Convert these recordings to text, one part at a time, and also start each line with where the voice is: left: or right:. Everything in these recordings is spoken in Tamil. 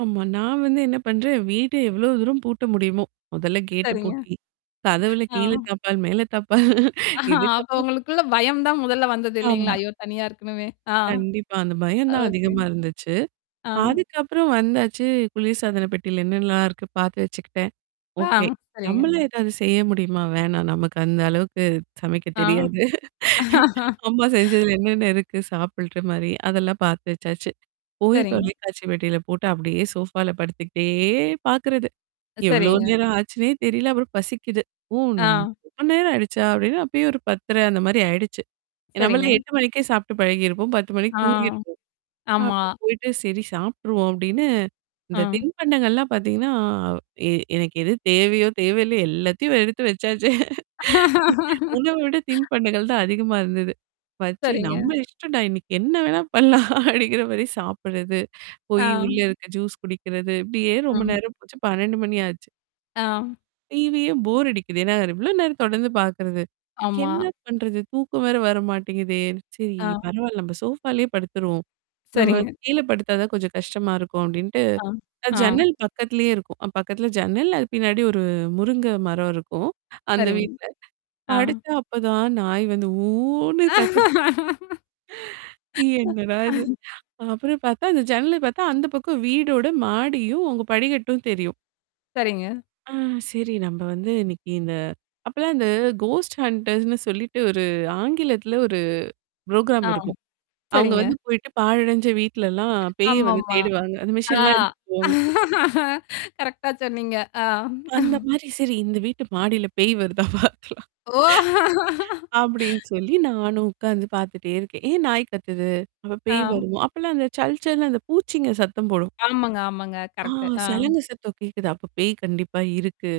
right: ஆமா. நான் வந்து என்ன பண்றேன் வீட்ட எவ்ளோ தூரம் பூட்ட முடியுமோ, மதல்ல கேட்டு
left: சரிங்க.
right: பூட்டி. கதவுல
left: ஆ.
right: கீழே தாப்பாள், மேல தாப்பாள்.
left: அப்ப
right: இதுக்கப்புறம்
left: உங்களுக்குள்ள பயம் தான் முதல்ல வந்தது
right: ஆமா.
left: இல்லலைங்களா? ஐயோ! தனியா இருக்கணுமே. ஆ.
right: கண்டிப்பா. அந்த பயம் தான்
left: ஓகே.
right: அதிகமா இருந்துச்சு.
left: ஆ.
right: அதுக்கப்புறம் வந்தாச்சு, குளிர் சாதன பெட்டியில என்னலா இருக்கு? பார்த்து வச்சுக்கிட்டேன்.
left: ஆ.
right: ஓகே.
left: சரிங்க.
right: நம்மளா ஏதாவது செய்ய முடியுமா? வேணாம். நமக்கு அந்த அளவுக்கு சமைக்க
left: ஆ.
right: தெரியாது. அம்மா செஞ்சதுல என்னென்ன இருக்கு? சாப்புடுற மாரி? அதெல்லாம் பார்த்து வச்சாச்சு. போய்
left: சரிங்க.
right: தொலைக்காட்சி பெட்டியில போட்டு அப்படியே சோஃபால படுத்துக்கிட்டே பாார்க்குறது. எவ்ளோ
left: சரிங்க.
right: நேரம் ஆச்சுன்னே தெரியல. அப்புறம் பசிக்குது. ஓ! நம்
left: ஆ.
right: ரொம்ப நேரம் ஆயிடுச்சா? அப்டின்னு அப்பயே ஒரு 10 1/2 அந்த மாரி ஆயிடுச்சு. நம்மள
left: சரிங்க.
right: 8 மணிக்கே சாப்ட்டு பழகியிருப்போம். 10 மணிக்கு
left: ஆ.
right: தூங்கிருப்போம்.
left: ஆமா.
right: அப்ப போயிட்டு சரி சாப்ட்ருவோம் அப்டின்னு. இந்த
left: ஆ.
right: தின்பண்டங்கள்லாம் பார்த்தீங்கன்னா எ எனக்கு எது தேவையோ, தேவையில்ல எல்லாத்தையும் எடுத்து வச்சாச்சே. உணவை விட தின் பண்டகள் தான் அதிகமா இருந்தது. பச்சே
left: சரிங்க.
right: நம்ம இஷ்டம்டா இன்னைக்கு என்ன வேணா பண்ணலாம்? அப்படிங்கிற மாரி சாப்படுறது.
left: ஆ.
right: போய் உள்ள இருக்க ஜூஸ் குடிக்கிறது. இப்படியே
left: ஆ.
right: ரொம்ப நேரம் போச்சு. 12 மணி ஆச்சு.
left: ஆ.
right: டிவியும் போர் அடிக்குது. ஏன்னா எவ்ளோ நேரம் தொடர்ந்து பார்க்குறது?
left: ஆமா.
right: என்ன பண்றது? தூக்கம் வேற வர மாட்டேங்குதே! சரி
left: ஆ.
right: பரவால்ல. நம்ம சோஃபாலயே படுத்துருவோம். நம்ம
left: சரிங்க.
right: கீழ படுத்தா தான் கொஞ்சம் கஷ்டமா இருக்கும் அப்டின்ட்டு.
left: ஆ.
right: அ
left: ஆ.
right: ஜன்னல் பக்கத்திலேயே இருக்கும். பக்கத்தில ஜன்னல் அது பின்னாடி ஒரு முருங்க மரம் இருக்கும். அந்த
left: சரிங்க.
right: வீட்ல.
left: ஆ.
right: படுத்தா அப்பதான் நாயி வந்து ஊன்னு கத்த என்னடா இது. அப்புறம் பார்த்தா அந்த ஜன்னல பார்த்தா அந்த பக்கம் வீடோட மாடியும், அவங்க படிகட்டும் தெரியும்.
left: சரிங்க.
right: ஆ. சரி நம்ப வந்து இன்னைக்கு இந்த அப்பலாம் அந்த கோஸ்ட் ஹன்டர்ஸ்ன்னு சொல்லிட்டு ஒரு ஆங்கிலத்தில ஒரு புரோகிராம்
left: ஆ.
right: இருக்கும். அவங்க
left: சரிங்க.
right: வந்து போயிட்டு பாழடைஞ்ச வீட்லலாம் பேய வந்து
left: ஆமாமா.
right: தேடுவாங்க. அந்த
left: ஆ
right: மிஷின்லாம் எடுத்துட்டு போவாங்க.
left: கரெக்ட்டா சொன்னீங்க. ஆ.
right: அந்த
left: ம்.
right: மாரி சரி இந்த வீட்டு மாடியில பேய் வருதா பார்த்துக்கலாம்.
left: ஓ!
right: அ. அப்டின்னு சொல்லி நானும் உட்காந்து பார்த்துட்டே இருக்கேன். ஏன் நாயி கத்துது? அப்ப பேய்
left: ஆ.
right: வருமோ. அப்பலாம் அந்த சல் சல்ன்னு அந்த பூச்சிங்க சத்தம் போடும்.
left: ஆமாங்க, ஆமாங்க.
right: ஆ
left: கரெக்ட். ஆ.
right: சலங்கு சத்தம் கேக்குது. அப்ப பேய் கண்டிப்பா இருக்கு.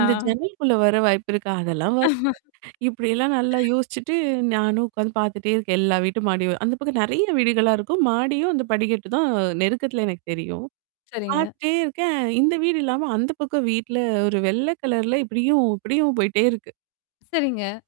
right: இந்த ஜன்னலுக்குள்ள வர வாய்ப்பு இருக்கா? அதெல்லாம் வ இப்டில்லாம் நல்லா யோசிச்சுட்டு நானும் உட்காந்து பார்த்துட்டே இருக்கேன். எல்லா வீட்டும் மாடியும். அந்த பக்கம் நெறைய வீடுகளா இருக்கும். மாடியும் அந்த படிகட்டு தான் அ நெருக்கத்துல எனக்கு தெரியும்.
left: சரிங்க.
right: பார்த்துட்டே இருக்கேன். இந்த வீடு இல்லாம அந்த பக்கம் வீட்ல ஒரு வெள்ளை கலர்ல இப்படியும் அப்படியும் போயிட்டே இருக்கு.
left: சரிங்க.